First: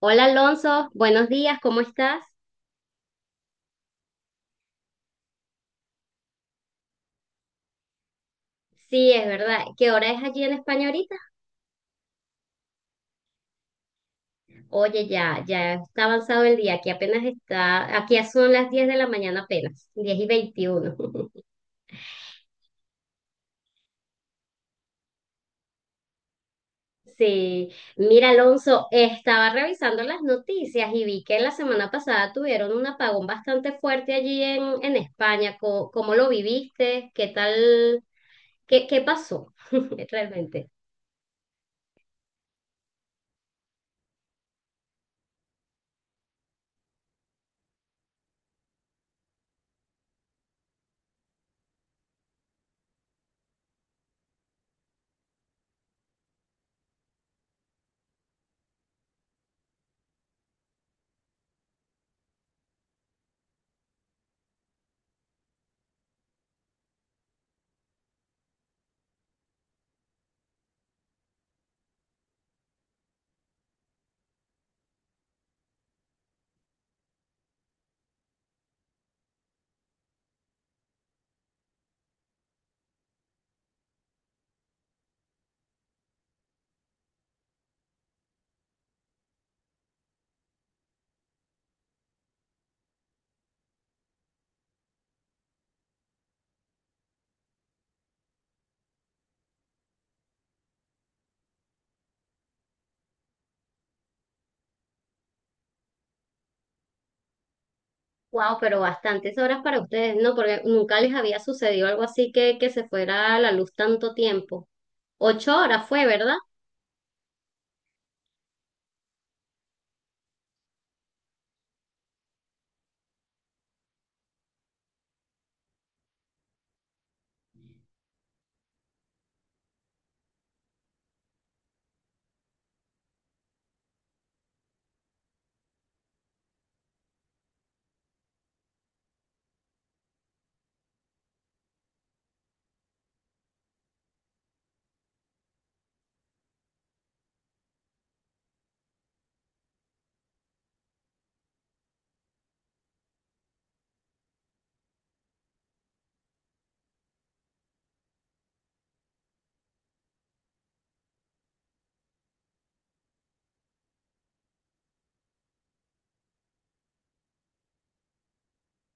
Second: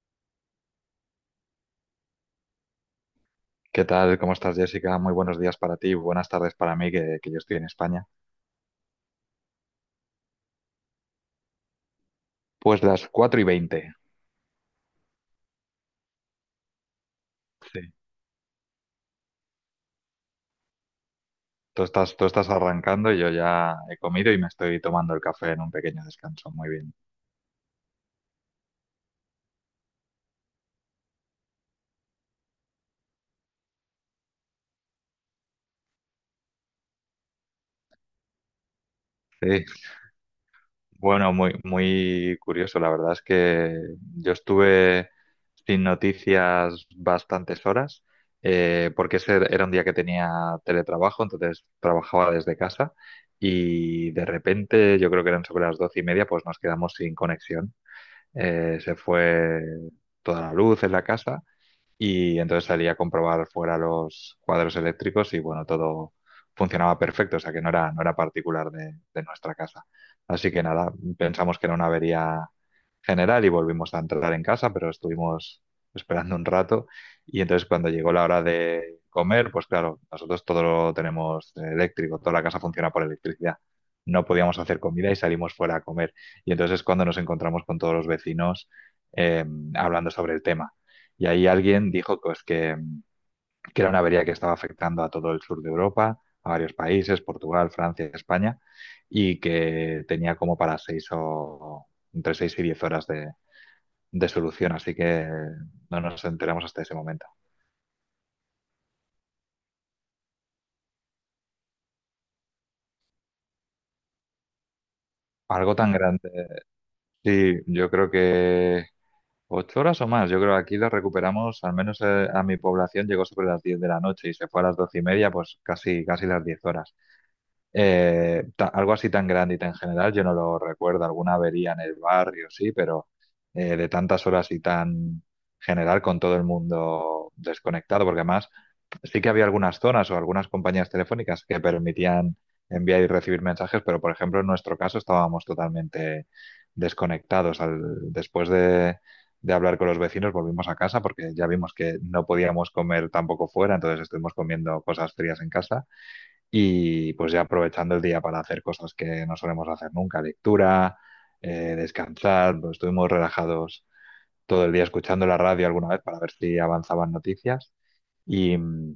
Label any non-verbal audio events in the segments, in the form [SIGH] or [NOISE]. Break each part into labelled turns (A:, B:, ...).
A: Hola Alonso, buenos días, ¿cómo estás?
B: ¿Qué tal? ¿Cómo estás, Jessica? Muy buenos días para ti, buenas tardes para mí, que yo estoy en España.
A: Sí, es verdad. ¿Qué hora es allí en España ahorita?
B: Pues las 4:20.
A: Oye, ya está avanzado el día, aquí apenas
B: Sí.
A: está, aquí son las 10 de la mañana apenas. 10:21. [LAUGHS]
B: Tú estás arrancando, yo ya he comido y me estoy tomando el café en un pequeño descanso. Muy bien.
A: Sí, mira Alonso, estaba revisando las noticias y vi que la semana pasada tuvieron un apagón bastante fuerte allí en España. ¿Cómo lo viviste? ¿Qué tal? ¿Qué pasó
B: Sí.
A: [LAUGHS] realmente?
B: Bueno, muy curioso. La verdad es que yo estuve sin noticias bastantes horas, porque ese era un día que tenía teletrabajo, entonces trabajaba desde casa y de repente, yo creo que eran sobre las 12:30, pues nos quedamos sin conexión. Se fue toda la luz en la casa y entonces salí a comprobar fuera los cuadros eléctricos y bueno, todo funcionaba perfecto, o sea que no era particular de nuestra casa. Así que nada, pensamos que era una avería general y volvimos a entrar en casa, pero estuvimos esperando un rato y entonces cuando llegó la hora de comer, pues claro, nosotros todo lo tenemos eléctrico, toda la casa funciona por electricidad. No podíamos hacer comida y salimos fuera a comer. Y entonces es cuando nos encontramos con todos los vecinos eh, hablando sobre el tema y ahí alguien dijo pues, que era una avería que estaba afectando a todo el sur de Europa, a varios países, Portugal, Francia, España, y que tenía como para 6 o entre 6 y 10 horas de solución, así que no nos enteramos hasta ese momento.
A: Wow, pero bastantes horas para ustedes, ¿no? Porque nunca les había sucedido algo así que se fuera a la luz tanto tiempo. Ocho
B: Algo
A: horas
B: tan
A: fue, ¿verdad?
B: grande. Sí, yo creo que 8 horas o más. Yo creo que aquí lo recuperamos, al menos a mi población llegó sobre las 10 de la noche y se fue a las 12:30, pues casi las 10 horas. Algo así tan grande y tan general, yo no lo recuerdo. Alguna avería en el barrio, sí, pero de tantas horas y tan general con todo el mundo desconectado, porque además sí que había algunas zonas o algunas compañías telefónicas que permitían enviar y recibir mensajes, pero por ejemplo en nuestro caso estábamos totalmente desconectados. Después de hablar con los vecinos volvimos a casa porque ya vimos que no podíamos comer tampoco fuera, entonces estuvimos comiendo cosas frías en casa y pues ya aprovechando el día para hacer cosas que no solemos hacer nunca, lectura, descansar, pues estuvimos relajados todo el día escuchando la radio alguna vez para ver si avanzaban noticias y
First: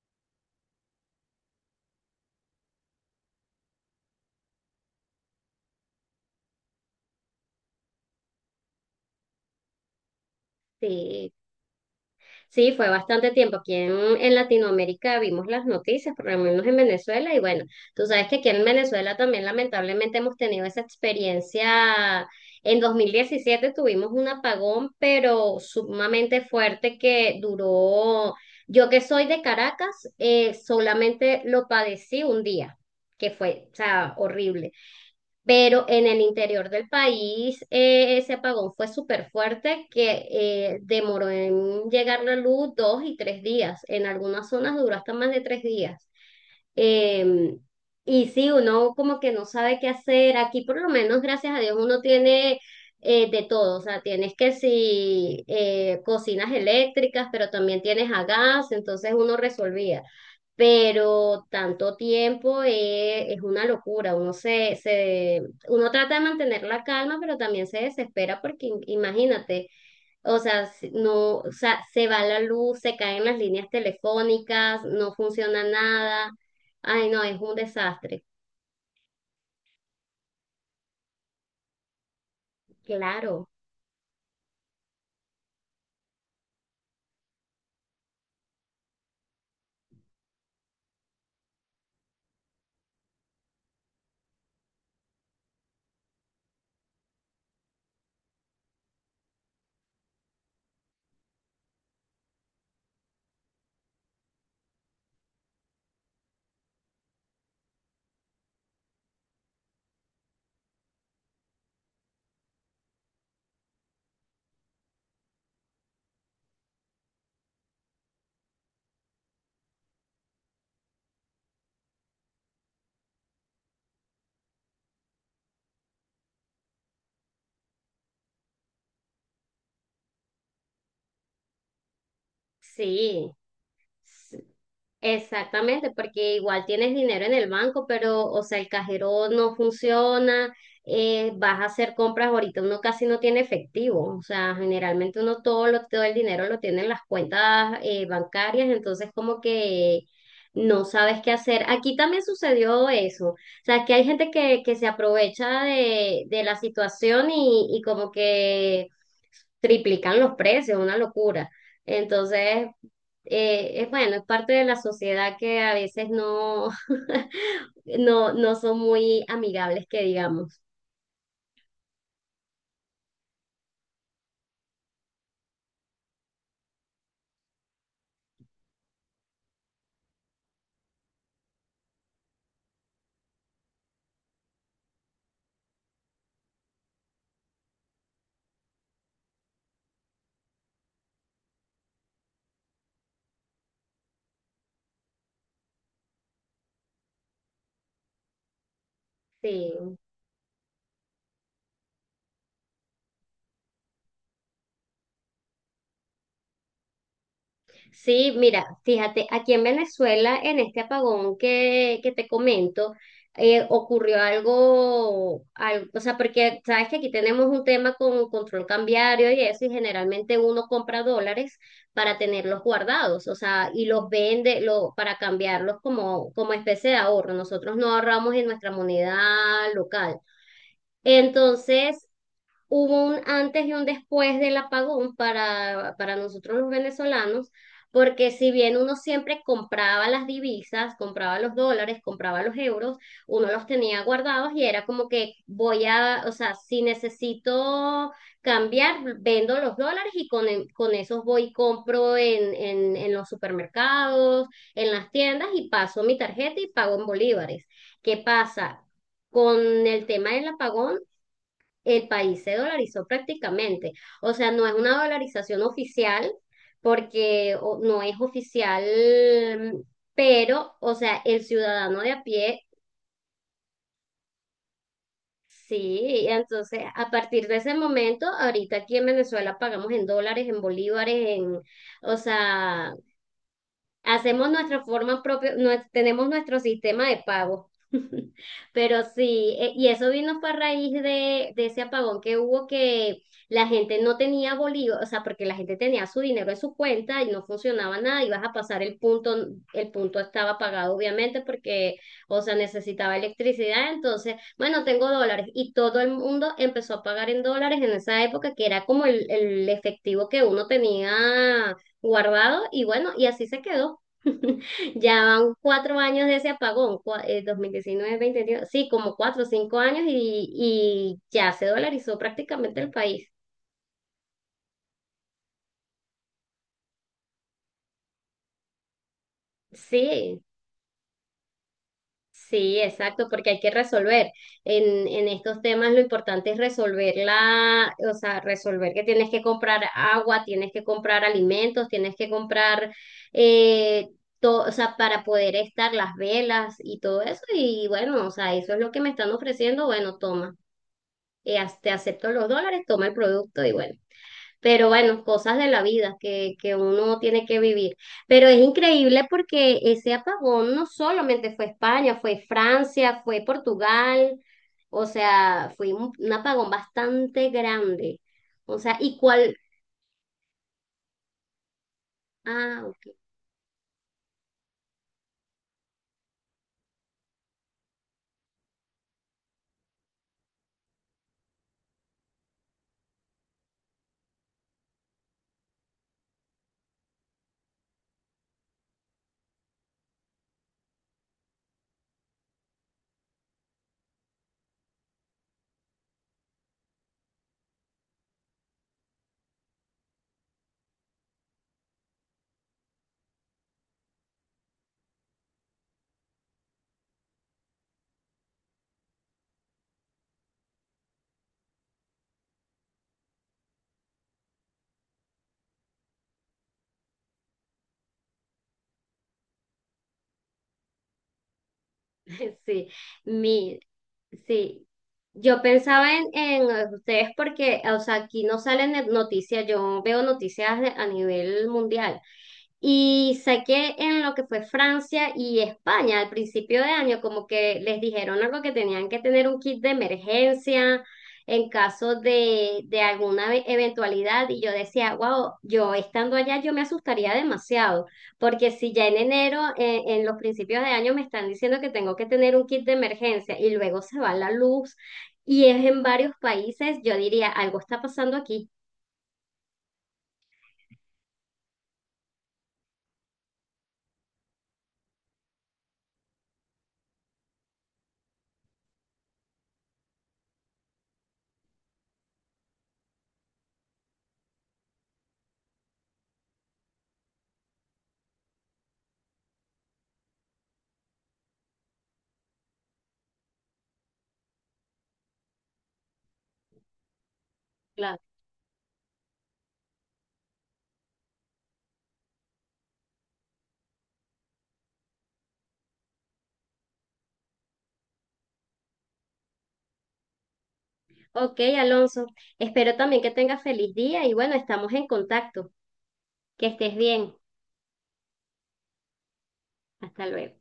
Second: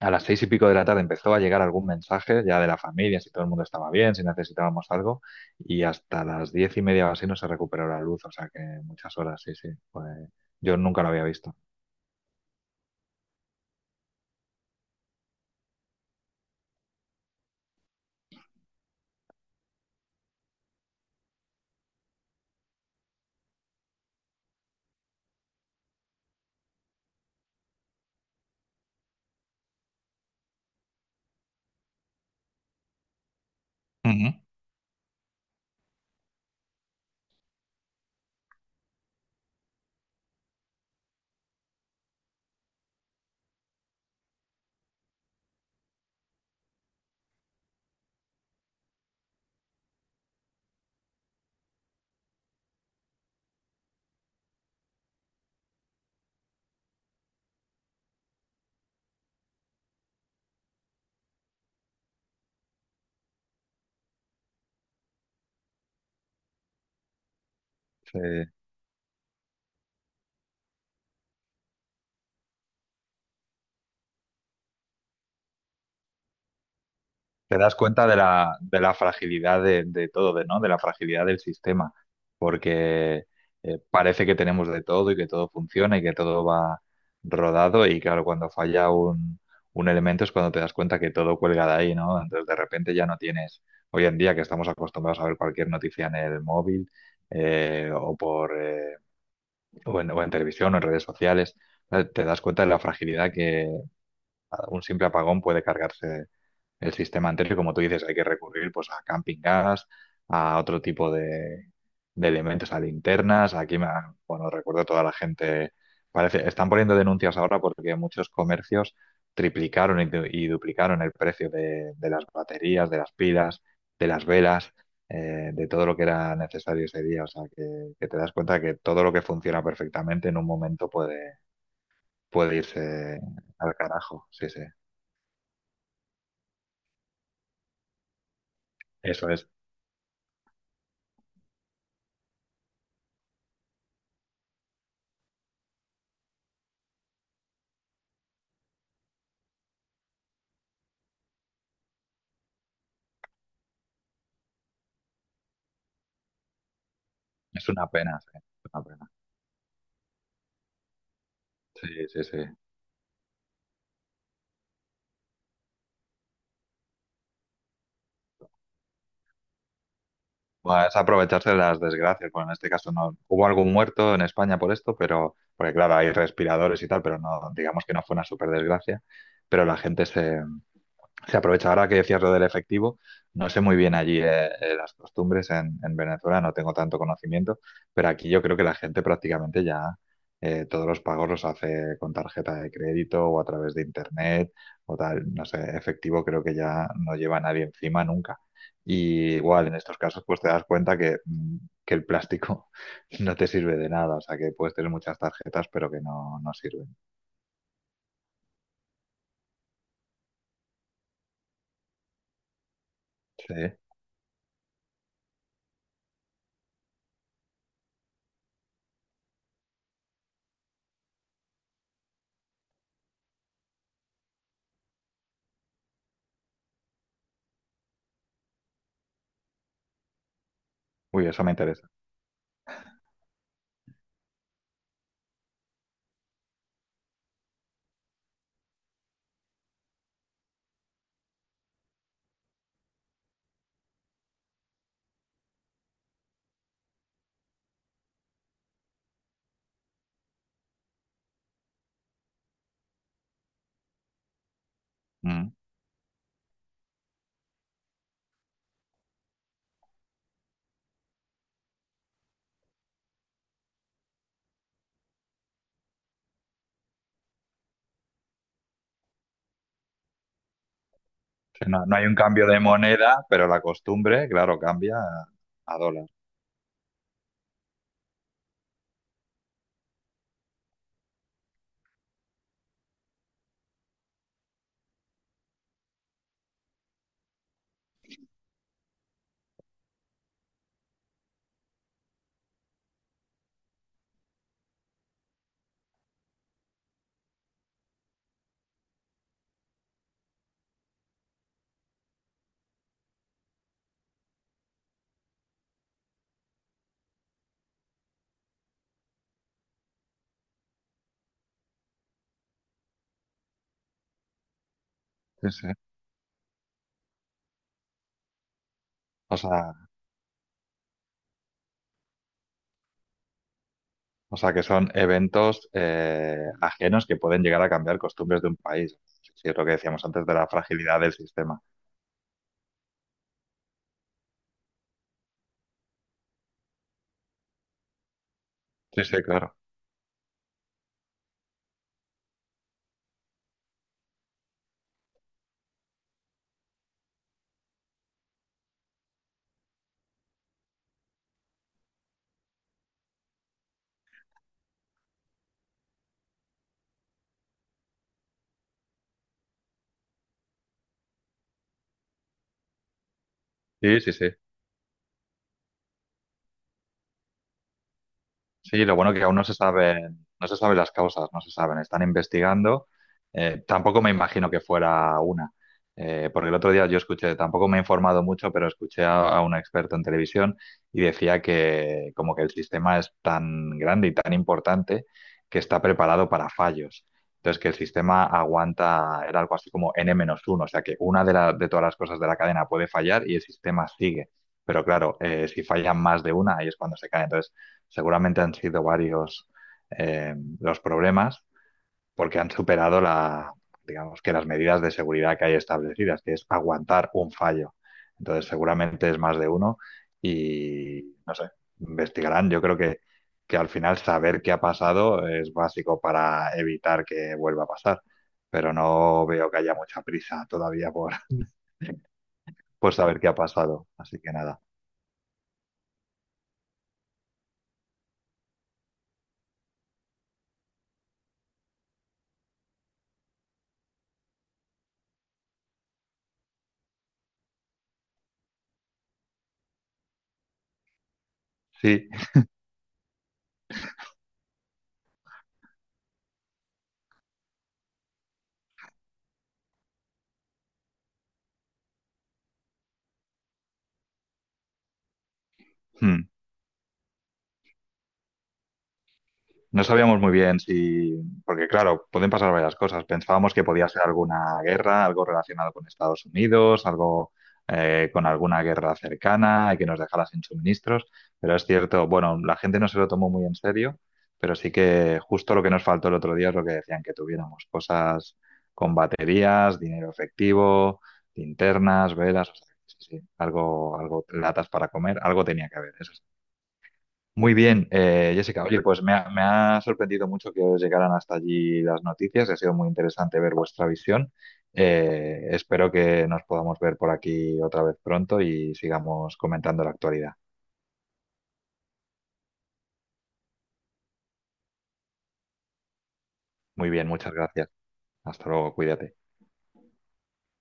B: a las 6 y pico de la tarde empezó a llegar algún mensaje ya de la familia, si todo el mundo estaba bien, si necesitábamos algo y hasta las 10:30 o así no se recuperó la luz, o sea que muchas horas, sí, sí. Yo nunca lo había
A: Sí.
B: visto.
A: Sí, fue bastante tiempo. Aquí en Latinoamérica vimos las noticias, por lo menos en Venezuela, y bueno, tú sabes que aquí en Venezuela también lamentablemente hemos tenido esa experiencia. En 2017 tuvimos un apagón, pero sumamente fuerte que duró, yo que soy de Caracas, solamente lo padecí un día, que fue, o sea,
B: Ujú.
A: horrible. Pero en el interior del país ese apagón fue súper fuerte que demoró en llegar la luz 2 y 3 días. En algunas zonas duró hasta más de 3 días. Eh, y sí, uno como que no sabe qué hacer. Aquí por lo menos, gracias a Dios, uno tiene de todo. O sea, tienes que si cocinas eléctricas, pero también tienes a gas, entonces uno resolvía, pero tanto tiempo es una locura. Uno uno trata de mantener la calma, pero también se
B: Sí,
A: desespera porque imagínate, o sea, no, o sea, se va la luz, se caen las líneas telefónicas, no funciona nada. Ay, no, es un
B: te das cuenta de
A: desastre.
B: de la fragilidad de todo, de, ¿no? De la fragilidad del sistema, porque
A: Claro,
B: parece que tenemos de todo y que todo funciona y que todo va rodado y claro, cuando falla un elemento es cuando te das cuenta que todo cuelga de ahí, ¿no? Entonces de repente ya no tienes, hoy en día que estamos acostumbrados a ver cualquier noticia en el móvil eh, o, por, eh, o en televisión o en redes sociales, te das cuenta de la fragilidad un simple apagón puede cargarse el sistema entero y como tú dices, hay que recurrir pues a camping gas, a otro tipo de elementos, a linternas. Bueno, recuerdo a toda la gente, parece, están poniendo denuncias ahora porque muchos comercios y duplicaron el precio de las baterías, de las pilas, de las velas. De todo lo que era necesario ese día, o sea que te das cuenta que todo lo que funciona perfectamente en un momento puede irse
A: sí.
B: al carajo,
A: Sí,
B: sí, sí.
A: exactamente, porque igual tienes dinero en el banco, pero, o sea, el
B: Eso
A: cajero no funciona, vas a hacer compras. Ahorita uno casi no tiene efectivo, o sea, generalmente uno todo el dinero lo tiene en las cuentas bancarias, entonces como que no sabes qué hacer. Aquí también sucedió eso, o sea, que hay gente que se aprovecha de la situación
B: es
A: y
B: una
A: como
B: pena, sí, es una
A: que
B: pena.
A: triplican los precios, una locura.
B: Sí, sí, sí.
A: Entonces, es bueno, es parte de la sociedad que a veces no, [LAUGHS] no, no son muy amigables, que digamos.
B: Bueno, es aprovecharse de las desgracias. Bueno, en este caso no hubo algún muerto en España por esto, pero porque claro, hay respiradores y tal, pero no, digamos que no fue una super desgracia. Pero la gente se, Se aprovecha ahora que decías lo del efectivo. No sé muy bien allí las costumbres en Venezuela, no tengo tanto conocimiento, pero aquí yo creo que la gente prácticamente ya todos los pagos los hace con tarjeta de crédito o a través de internet o tal. No sé, efectivo creo que ya no lleva nadie encima nunca. Y igual en
A: Sí.
B: estos casos pues te das cuenta que el plástico [LAUGHS] no te sirve de nada, o sea que puedes tener muchas tarjetas pero que no sirven.
A: Sí, mira, fíjate, aquí en Venezuela, en este apagón que te comento,
B: Sí.
A: ocurrió algo, o sea, porque sabes que aquí tenemos un tema con control cambiario y eso, y generalmente uno compra dólares para tenerlos guardados, o sea, y para cambiarlos como, como especie de ahorro. Nosotros no ahorramos en nuestra moneda local.
B: Uy, eso me interesa.
A: Entonces, hubo un antes y un después del apagón para nosotros los venezolanos, porque si bien uno siempre compraba las divisas, compraba los dólares, compraba los euros, uno los tenía guardados y era como que voy a, o sea, si necesito cambiar, vendo los dólares y con esos voy y compro en los supermercados, en las tiendas
B: Mm.
A: y paso mi tarjeta y pago en bolívares. ¿Qué pasa? Con el tema del apagón, el país se dolarizó prácticamente. O sea, no es una dolarización oficial porque no es oficial, pero, o sea, el
B: No, no
A: ciudadano
B: hay
A: de
B: un
A: a
B: cambio de
A: pie,
B: moneda, pero la costumbre, claro, cambia a dólar.
A: sí. Entonces, a partir de ese momento, ahorita aquí en Venezuela pagamos en dólares, en bolívares, en, o sea, hacemos nuestra forma propia. Tenemos nuestro sistema de pago. [LAUGHS] Pero sí, y eso vino fue a raíz de ese apagón que hubo, que la gente no tenía bolívar, o sea, porque la gente tenía su dinero en su cuenta y no funcionaba nada. Ibas a pasar el punto estaba apagado obviamente porque, o sea, necesitaba electricidad. Entonces, bueno, tengo dólares y todo el mundo empezó a pagar en dólares en esa época, que era como el efectivo que uno tenía guardado y bueno, y así se quedó. [LAUGHS] Ya
B: Sí,
A: van
B: sí.
A: 4 años de ese apagón, 2019, 2021, sí, como
B: O
A: cuatro o
B: sea,
A: cinco años y ya se dolarizó prácticamente el país.
B: o sea que son eventos ajenos que pueden llegar a cambiar costumbres de un país. Sí, sí, es lo que decíamos antes de
A: Sí,
B: la fragilidad del sistema.
A: sí, exacto, porque hay que resolver. En estos temas lo importante es resolver la, o sea, resolver que
B: Sí, sí,
A: tienes que
B: claro.
A: comprar agua, tienes que comprar alimentos, tienes que comprar, eh, o sea, para poder estar las velas y todo eso. Y bueno, o sea, eso es lo que me están ofreciendo, bueno, toma. Y te acepto los dólares, toma el producto y bueno. Pero bueno, cosas de la vida que uno tiene que vivir. Pero es increíble porque ese apagón no solamente fue España, fue Francia, fue
B: Sí, sí, sí.
A: Portugal, o sea, fue un apagón bastante grande. O
B: Sí, lo
A: sea,
B: bueno
A: ¿y
B: que aún no se
A: cuál?
B: saben, no se saben las causas, no se saben, están
A: Ah,
B: investigando.
A: ok,
B: Tampoco me imagino que fuera una, Porque el otro día yo escuché, tampoco me he informado mucho, pero escuché a un experto en televisión y decía que como que el sistema es tan grande y tan importante que está preparado para fallos. Entonces, que el sistema aguanta, era algo así como n uno, o sea que una de todas las cosas de la cadena puede fallar y el sistema sigue. Pero claro, si fallan más de una, ahí es cuando se cae. Entonces, seguramente han sido varios los problemas porque han superado digamos que las medidas de seguridad que hay establecidas, que es aguantar un fallo. Entonces, seguramente es más de uno y no sé, investigarán. Yo creo que al final saber qué ha pasado es básico para evitar que vuelva a pasar, pero no veo que haya mucha prisa todavía por, [LAUGHS]
A: [LAUGHS] sí,
B: por saber qué ha
A: mi,
B: pasado. Así que nada.
A: sí. Yo pensaba en ustedes porque, o sea, aquí no salen noticias, yo veo noticias a nivel mundial. Y saqué en lo que fue Francia y España al principio de año, como que les dijeron algo, que tenían que tener un kit de emergencia en
B: Sí,
A: caso de alguna eventualidad. Y yo decía, wow, yo estando allá, yo me asustaría demasiado, porque si ya en enero, en los principios de año, me están diciendo que tengo que tener un kit de emergencia y luego se va la luz y es en
B: hmm.
A: varios países, yo diría, algo está pasando aquí.
B: No sabíamos muy bien si, porque claro, pueden pasar varias cosas. Pensábamos que podía ser alguna guerra, algo relacionado con Estados Unidos, algo con alguna guerra cercana y que nos dejara sin suministros, pero es cierto, bueno, la gente no se lo tomó muy en serio, pero sí que justo lo que nos faltó el otro día es lo que decían que tuviéramos, cosas con baterías, dinero efectivo, linternas, velas, o sea, sí, sí, algo, algo, latas para comer, algo tenía que haber, eso muy bien, Jessica. Oye, pues me ha sorprendido mucho que os llegaran hasta allí las noticias. Ha sido muy interesante ver vuestra visión. Espero que nos podamos ver por aquí otra vez pronto y sigamos comentando la actualidad.
A: Ok, Alonso, espero también que tengas feliz día y bueno, estamos en contacto. Que
B: Muy
A: estés
B: bien,
A: bien.
B: muchas gracias. Hasta luego, cuídate.
A: Hasta luego.